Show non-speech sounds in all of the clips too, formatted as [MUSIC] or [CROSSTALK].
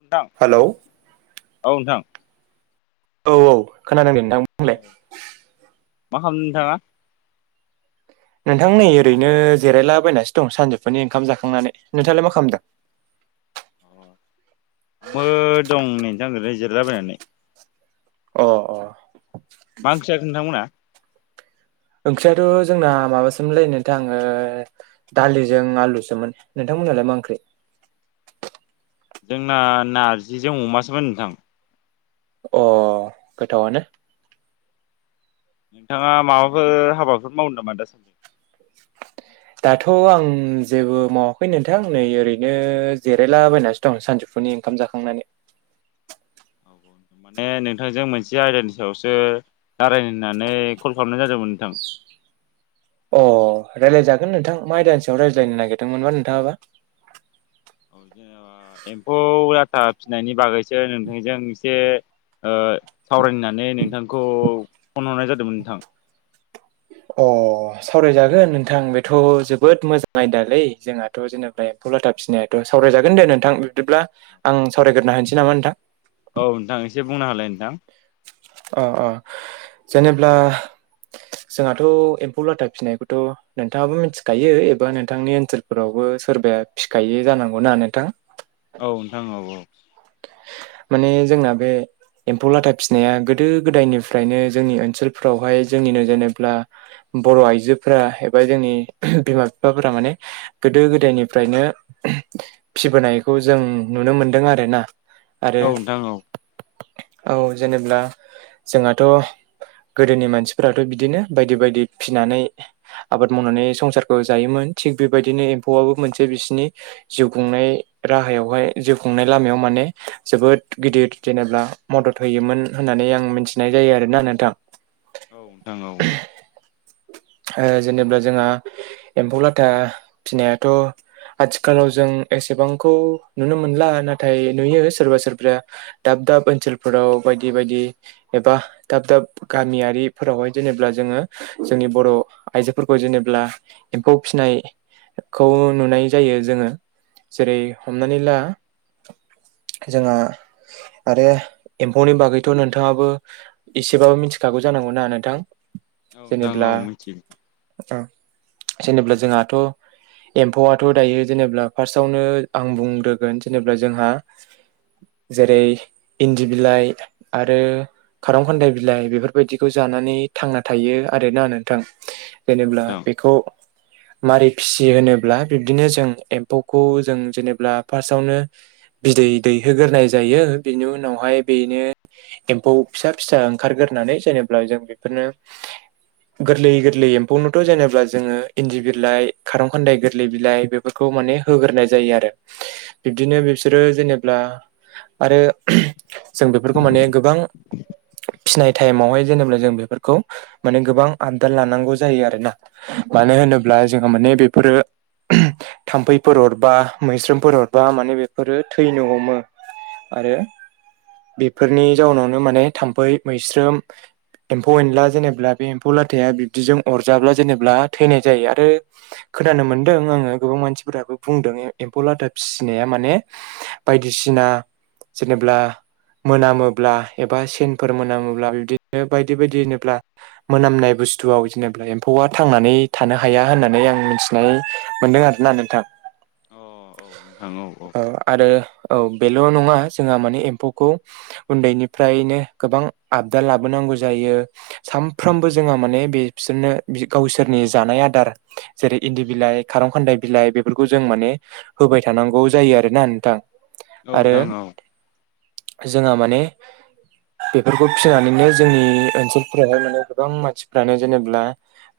नोंथां हेलौ औ नोंथां औ औ खोनादों नोंथां बुंलाय मा खालामदों नोंथाङा नोंथां नै ओरैनो जिरायलाबायनासो दं सानजौफोरनि ओंखाम जाखांनानै नोंथाङालाय मा खालामदों अ आबो दं नै नोंथां जिरलाबायायनानै अ अ मा ओंख्रि जाखो नोंथांमोना? ओंख्रियाथ' जोंना माबासोमोनलै नोंथां दालिजों आलुसोमोन नोंथां मोनालाय मा ओंख्रि? [INAUDIBLE] जोंना नारजिजों अमासोमोन नोंथां। अ गोथावानो नोंथाङा माबाफोर हाबाफोर मावनो नामा दासान्दि? दाथ' आं जेबो मावाखै नोंथां नै ओरैनो जिरायलाबायनासो दं सानजौफुनि ओंखाम जाखांनानै। [INAUDIBLE] माने नोंथांजों मोनसे आयदानि सायावसो रायलायनो होननानै कल खालामनाय जादोंमोन नोंथां [INAUDIBLE] अ रायज्लायजागोन नोंथां मा आइदानि सायाव रायज्लायनो नागिरदोंमोनबा नोंथाङाबा औ जेनेबा एम्फौ लाथा फिनायनि बागैसो नोंथांजों एसे ओ सावरायनो होननानै नोंथांखौ फन हरनाय जादोंमोन नोंथां अ सावरायजागोन नोंथां बेथ' जोबोद मोजा आयदालै जोंहाथ' जेनेबा 'लाथा फिनायाथ' सावरायजागोन दे नोंथां बिदिब्ला आं सावरायग्रोना होनोसै नामा नोंथां? औ नोंथां एसे बुंना होलाय नोंथां अ अ जेनेब्ला जोंहाथ' एम्फौ लाथा फिसिनायखौथ' नोंथाङाबो मिथिखायो एबा नोंथांनि ओनसोलफोरावबो सोरबाया फिखायो जानांगौना नोंथां औ नोंथां औ औ माने जोंना बे एम्फौ लाथा फिसिनाया गोदो-गोदायनिफ्रायनो जोंनि ओनसोलफोरावहाय जोंनि नोजोनोब्ला बर' आइजोफोरा एबा जोंनि बिमा-बिफाफोरा माने गोदो-गोदायनिफ्रायनो फिबोनायखौ जों नुनो मोनदों आरो ना। औ नोंथां औ औ जेनेब्ला जोंहाथ' गोदोनि मानसिफोराथ' बिदिनो बायदि बायदि फिनानै, आबाद मावनानै संसारखौ जायोमोन थिग बेबायदिनो एम्फौआबो मोनसे बिसिनि जिउ खुंनाय राहायावहाय जिउ खुंनाय लामायाव माने जोबोद गिदिर जेनेबा मदद होयोमोन होननानै आं मिथिनाय जायो आरोना नोंथां। औ नोंथां औ ओ जेनेबा जोंहा एम्फौ लाथा फिनायाथ' आथिखालाव जों एसेबांखौ नुनो मोनला, नाथाय नुयो सोरबा सोरबा दाब दाब ओनसोलफोराव बायदि बायदि एबा दाब दाब गामियारिफोरावहाय जेनेब्ला जोङो जोंनि बर' आइजोफोरखौ जेनेब्ला एम्फौ फिनाय खौ नुनाय जायो जोङो जेरै हमनानै ला [INAUDIBLE] जोंहा आरो एम्फौनि बागैथ' नोंथाङाबो एसेबाबो मिथिखागौ जानां गौना नोंथां औ नोंथां औ जेनेब्ला मिथियो औ जेनेब्ला जोंहाथ' एम्फौआथ' दायो जेनेबा फार्स्टआवनो आं बुंग्रोगोन जेनेब्ला जोंहा [INAUDIBLE] जेरै इन्दि बिलाइ आरो खारं खान्दाइ बिलाइ बेफोरबायदिखौ जानान नानै थांना थायो आरोना नोंथां जेनेब्ला नोंथां बेखौ मारै फिसियो होनोब्ला बिब्दिनो जों एम्फौखौ जों जेनेब्ला फार्स्टआवनो बिदै दैहोग्रोनाय जायो, बेनि उनावहाय बेनो एम्फौ फिसा-फिसा ओंखारगोरना नानै जेनेब्ला जों बेफोरनो गोरलै गोरलै एम्फौनोथ' जेनेब्ला जोङो इन्दि बिलाइ, खारं खान्दाय गोरलै बिलाइ बेफोरखौ मान होग्रोनाय जायो आरो बिब्दिनो बि बिसोरो जेनेब्ला आरो जों बेफोरखौ माने गोबां फिसिनाय टाइमावहाय जेनेबा जों बेफोरखौ माने गोबां आपदार लानांगौ जायो आरोना? मानो होनोब्ला जोङो माने बेफोरो थाम्फैफोर हरबा मैस्रोमफोर अरबा माने बे फोरो थैनो हमो आरो बेफोरनि जाउनावनो माने थाम्फै मैस्रोम एम्फौ एनला जेनेबा बे एम्फौ लाथाया बिब्दिजों अरजाब्ला जेनेा थैनाय जायो आरो खोनानो मोन्दों आङो गोबां मानसिफोराबो बुंदों एम्फौ लादा फिसिनाया माने बायदिसिना जेनेब्ला मोनामोब्ला एबा सेनफोर मोनामोब्ला बिदिनो बायदि बायदि होनोब्ला मोनामनाय बो बुस्थुआव जेनेबा एम्फौआ थांनानै थानो हाया होननानै आं मिथिनाय मोन्दों आरोना नोंथां। अ औ नोंथां औ औ औ आरो औ बेल' नङा जोंहा माने एम्फौखौ उन्दैनिफ्रायनो गोबां आबदा लाबोनांगौ जायो सानफ्रामबो जोंहा माने बे बिसोरनो गावसोरनि जानानै आदार जेरै इन्दि बिलाइ खारं खान्दाय बिलाइ बेफोरखौ जों माने होबाय थानांगौ जायो आरो ना नोंथां? औ नोंथां औ जोंहा माने बेफोरखौ फिसिनानैनो जोंनि ओनसोलफोरावहाय माने गोबां मानसिफ्रानो जेनेब्ला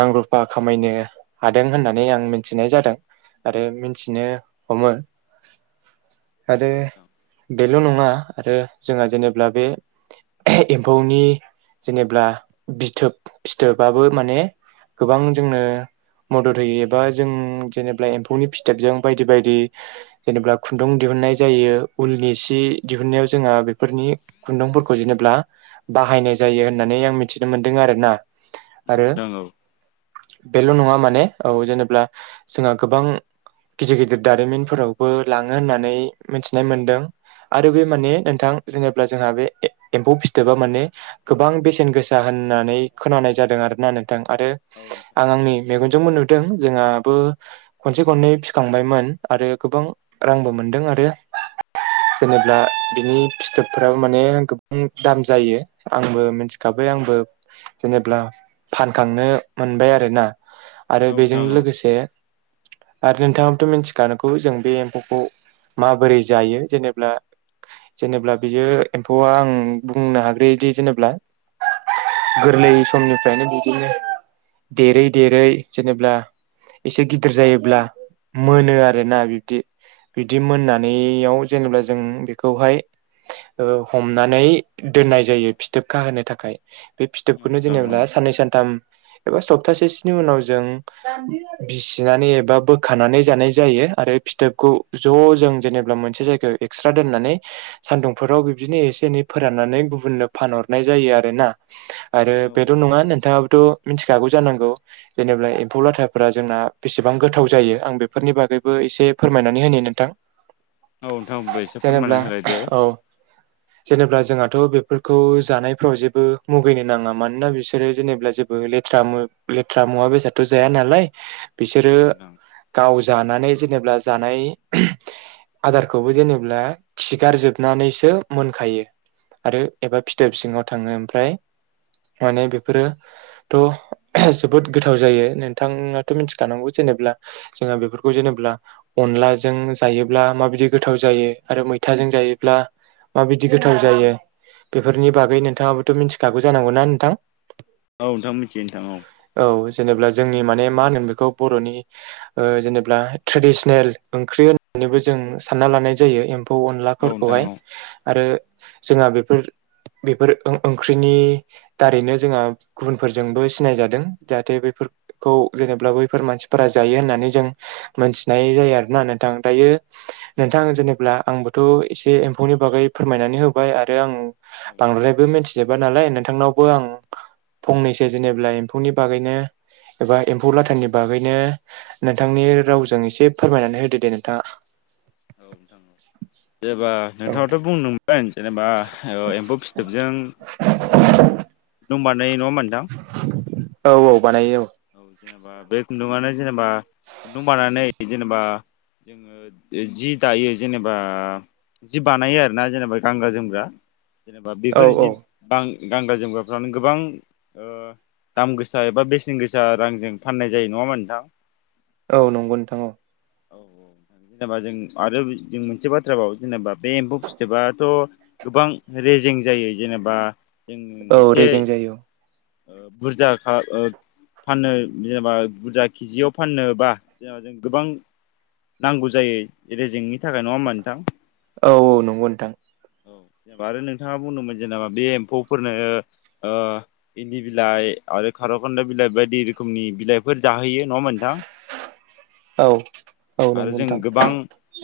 रां रुफा खामायनो हादों होननानै आं मिथिनाय जादों। आरो मिन्थिनो हमो। आरो औ बेल' नङा आरो जोंहा जेनेब्ला बे एम्फौनि जेनेब्ला बिथिथोब फिथोबाबो माने गोबां जोंनो मदद होयो एबा जों जेनेबा एम्फौनि फिथाबजों बायदि बायदि जेनेबा खुन्दुं दिहुननाय जायो उलनि सि दिहुननायाव जोंहा बेफोरनि खुन्दुंफोरखौ जेनेब्ला बाहायनाय जायो होननानै आं मिथिनो मोन्दों आरोना? औ आरो नोंथां औ बेल' नङा माने औ जेनेबा जोंहा गोबां गिदिर गिदिर दारिमिनफोरावबो लाङो होननानै मिथिनाय मोनदों आरो बे औ माने नोंथां जेनेा जोंहा बे एम्फौ फिथोबा माने गोबां बेसेन गोसा होननानै खोनानाय जादों आरोना नों थां आरो आं आंनि मेगनजोंबो नु दों जोंहाबो खनसे खननै फिखांबायमोन आरो गोबां रांबो मोनदों आरो जेनेब्ला बिनि फिथोबफ्राबो माने गोबां दाम जायो आंबो मिथिखा बाय आंबो जेनेब्ला फानखांनो मोनबाय आरोना। आरो बेजों नोंथां औ नोंथां औ लोगोसे आरो नोंथाङाबथ' मिथिखानांगौ जों बे एमफौखौ माबोरै जायो जेनेब्ला जेनेाब्ला बियो एम्फौआ आं बुंनो हाग्रोयोदि जेनेब्ला गोरलै समनिफ्रायनो बिदिनो देरै देरै जेनेब्ला एसे गिदिर जायोब्ला मोनो आरो ना बिब्दि बिदि मोननानैयाव जेनेबा जों बेखौहाय ओ हमनानै दोननाय जायो फिथोब खाहोनोनो थाखाय बे फिथोबखौनो नोंथां औ जोंङो साननै सानथाम एबा सप्तासेसोनि उनाव जों बिसिनानै एबा बोखानानै जानाय जायो आरो फिथोब खौ ज' जों जेनेबा मोनसे जायगायाव एक्सट्रा दोननानै सानदुंफोराव बिनो एसे एनै फोरान नानै गुबुनो फानहरनाय जायो आरोना आरो औ बेल नोंथां औ नंङा नोंथां थ' मिथिखागौ जानांगौ जेनेबा एम्फौ लाथाफोरा जोंना बेसेबां गोथाव जायो आं बेफोरनि बा गैबो एसे फोरमायनानै होनि नोंथां नोंथांबो एसे फोरमायना जेनेब्ला होलाय दे औ जेने ब्ला जोंहाथ' बेफोरखौ जानायफ्राव जेबो मुगैनो नांङा मानोना बिसोरो जेनेब्ला जेबो लेथ्रा लेथ्रा मुवा बेसादथ' जाया नालाय औ बिसोरो नोंथां गाव जानानै जेनबा जानाय आदारखौबो जेनेब्ला खिगारजोबनानैसो मोनखायो। आरो एबा फिथोब बि सिङाव थांङो ओमफ्राय माने बेफोरोथ' जोबोद गोथाव जायो नोंथाङाथ' मिथिखानांगौ जे नेब्ला जोंहा बेफोरखौ जेनब्ला अनलाजों जायोब्ला माबायदि गोथाव जायो आरो मैथाजों जायोब्ला माबायदि गोथाव जायो औ बेफोरनि बागै नोंथां नोंथाङाबोथ' मिथिखागौ जानांगौना नोंथां औ नोंथां मिथियो नोंथां औ। औ जेनेब्ला जोंनि माने मा होनोमो बेखौ बर'नि ओ जेनेबा ट्रेडिस नेल ओंख्रि होननानैबो जों सानना लानाय जायो एम्फौ औ नोंथां अनलाफोरखौहाय औ आरो जोंहा बेफोर बेफोर ओं-ओंख्रिनि दारैनो जोंहा गुबुनफोरजोंबो सिनायजादों जाहाथे बेफोर खौ जेनेब्ला बैफोर मानसिफोरा जायो होननानै जों मोनथि नाय जायो आरोना नोंथां दायो नोंथां जेनेब्ला आंबोथ' एसे एम्फौनि बागै फोरमायना नै होबाय आरो आंबो नोंथां बांद्रायबो मोनथिजोबा नालाय नोंथांनावबो आं फंनैसो जेनेब्ला एम्फौनि बागैनो एबा एम्फौ लाथानि बागैनो नोंथांनि रावजों ए से फोरमायनानै होदो दे नोंथाङा। औ नोंथां औ जेनेब्ला औ नोंथाङाथ' बुंदोंमोन जेनेब्ला एम्फौ फिथोबजों बानायो नङा होमबा नोंथां औ औ बानायो औ जेनेबा बे खुन्दुनो जेनेबा खुन्दुं बानायानानै जेनेबा जोंङो जि दायो जेनेबा जि बानायो आरो ना जेनेबा गानग्रा जोमग्रा। जेनेबा औ बेफोर औ जि गान-गानग्रा जोमग्राफ्रानो गोबां ओ दाम गोसा एबा बेसेन गोसा रांजों फाननाय जायो नंङा होमबा नोंथां। औ नंगौ नोंथां औ। औ औ जेनेबा जों आरो जों मोनसे बाथ्राबाव जेनेबा बे एम्फौ फिथोबाथ' गोबां रेजें जायो जेने जेनेबा जों औ एसे रेजें जायो बुरजा ओ फाननो जेनेबा बुरजा केजियाव फाननोबा जेनेबा जों गोबां नांगौ जायो रेजेंनि थाखाय नंङा होमा नोंथां। औ औ नंगौ नोंथां। औ। आरो नोंथाङा बुंदोंमोन जेनेबा बे एम्फौफोरनो ओ इन्दि बिलाइ आरो खार' खानदाइ बिलाइ बायदि रोखोमनि बिलाइफोर जाहोयो। नङा होनबा नोंथां? औ औ नंगौ आरो जों नोंथां गोबां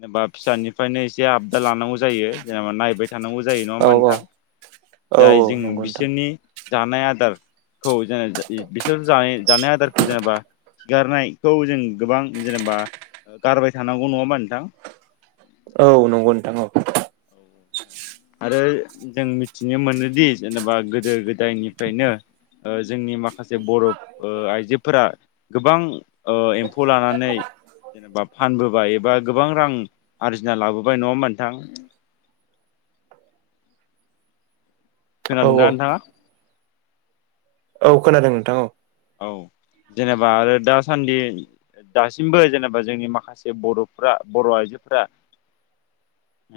जेनबा फिसानिफ्रायनो एसे आबदा लानांगौ जायो जेनबा नायबाय थानांगौ जायो नङा औ होमबा औ नोंथां? औ जाय औ जों नंगौ नोंथां बिसोरनि जानाय आदारखौ जों इ बिसोर जानाय जानाय आदारखौ जेनेबा गारनायखौ जों गोबां जेनेबा गारबाय थानांगौ नङा होमबा नोंथां। औ नंगौ नोंथां औ। आरो जों मिथिनो मोनोदि जेनेबा गोदो गोदायनिफ्रायनो जोंनि माखासे बर' ओ आइ जोफोरा गोबां ओ एम्फौ लानानै जेनेबा फानबोबाय एबा गोबां रां आरजिना लाबोबाय नङा होमबा नोंथां? औ खोनादों औ दा नोंथाङा? औ खोनादों नोंथां औ। औ जेनेबा आरो दासान्दि दासिमबो जेनेबा जोंनि माखासे बर'फ्रा बर' आइजोफ्रा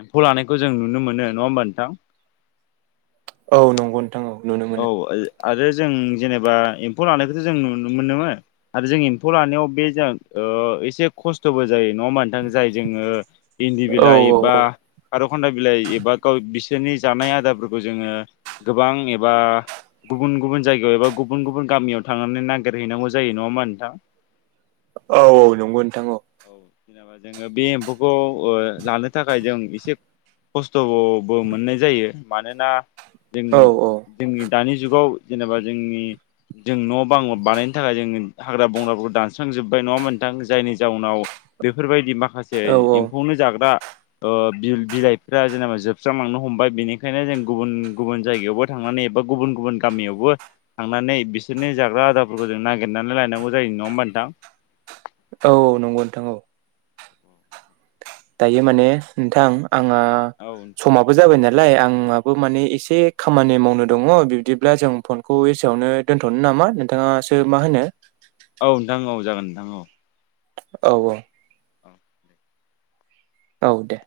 एम्फौ लानायखौ जों नुनो मोनो नङा होमबा नोंथां। औ नंगौ। नोंथां औ नुनो औ। मोनो आरो जों जेनेबा एम्फौ लानायखौथ जों नुनो मोनो आरो जों एम्फौ लानायाव बे जों ओ एसे खस्थबो जायो नङा होमबा नोंथां? जाय जोङो इन्दि औ बिलाइ औ बा औ खारौ खनदाइ बिलाइ एबा गाव बिसोरनि जानाय आदारफोरखौ जोङो गोबां एबा गुबुन गुबुन जायगायाव एबा गुबुन गुबुन गामियाव थांनानै नागिरहैनांगौ जायो नङा होमबा नोंथां? औ औ नंगौ नोंथां औ। जेनेबा जोङो बे एम्फौखौ ओ लानो थाखाय जों एसे खस्थ'बो मोननाय जायो मानोना जों औ औ। जोंनि दानि जुगाव जेनेबा जोंनि जों न' बां बानायनो थाखाय जों हाग्रा बंग्राफोरखौ दानस्रांजोबबाय नङा होमबा नोंथां? जायनि जाउनाव बेफोरबायदि माखासे औ एम्फौनो जाग्रा ओ बि-बिलाइफोरा जेनेबा जोबस्रांलांनो हमबाय बेनिखायनो जों गुबुन गुबुन जायगायावबो थांनानै एबा गुबुन गुबुन गामियावबो थांनानै बिसोरनि जाग्रा आदारफोरखौ जों नागिरनानै लायनांगौ जायो। नङा होमबा नोंथां? औ औ नंगौ नोंथां औ। दायो माने नोंथां आंहा औ समाबो जाबाय ना लाय आंहाबो माने एसे खामानि मावनो दङ बिब्दिब्ला जों फनखौ एसेयावनो दोन्थ'नो ना मा नोंथाङासो मा होनो? औ नोंथां औ जागोन नोंथां औ। औ औ। औ दे। औ दे।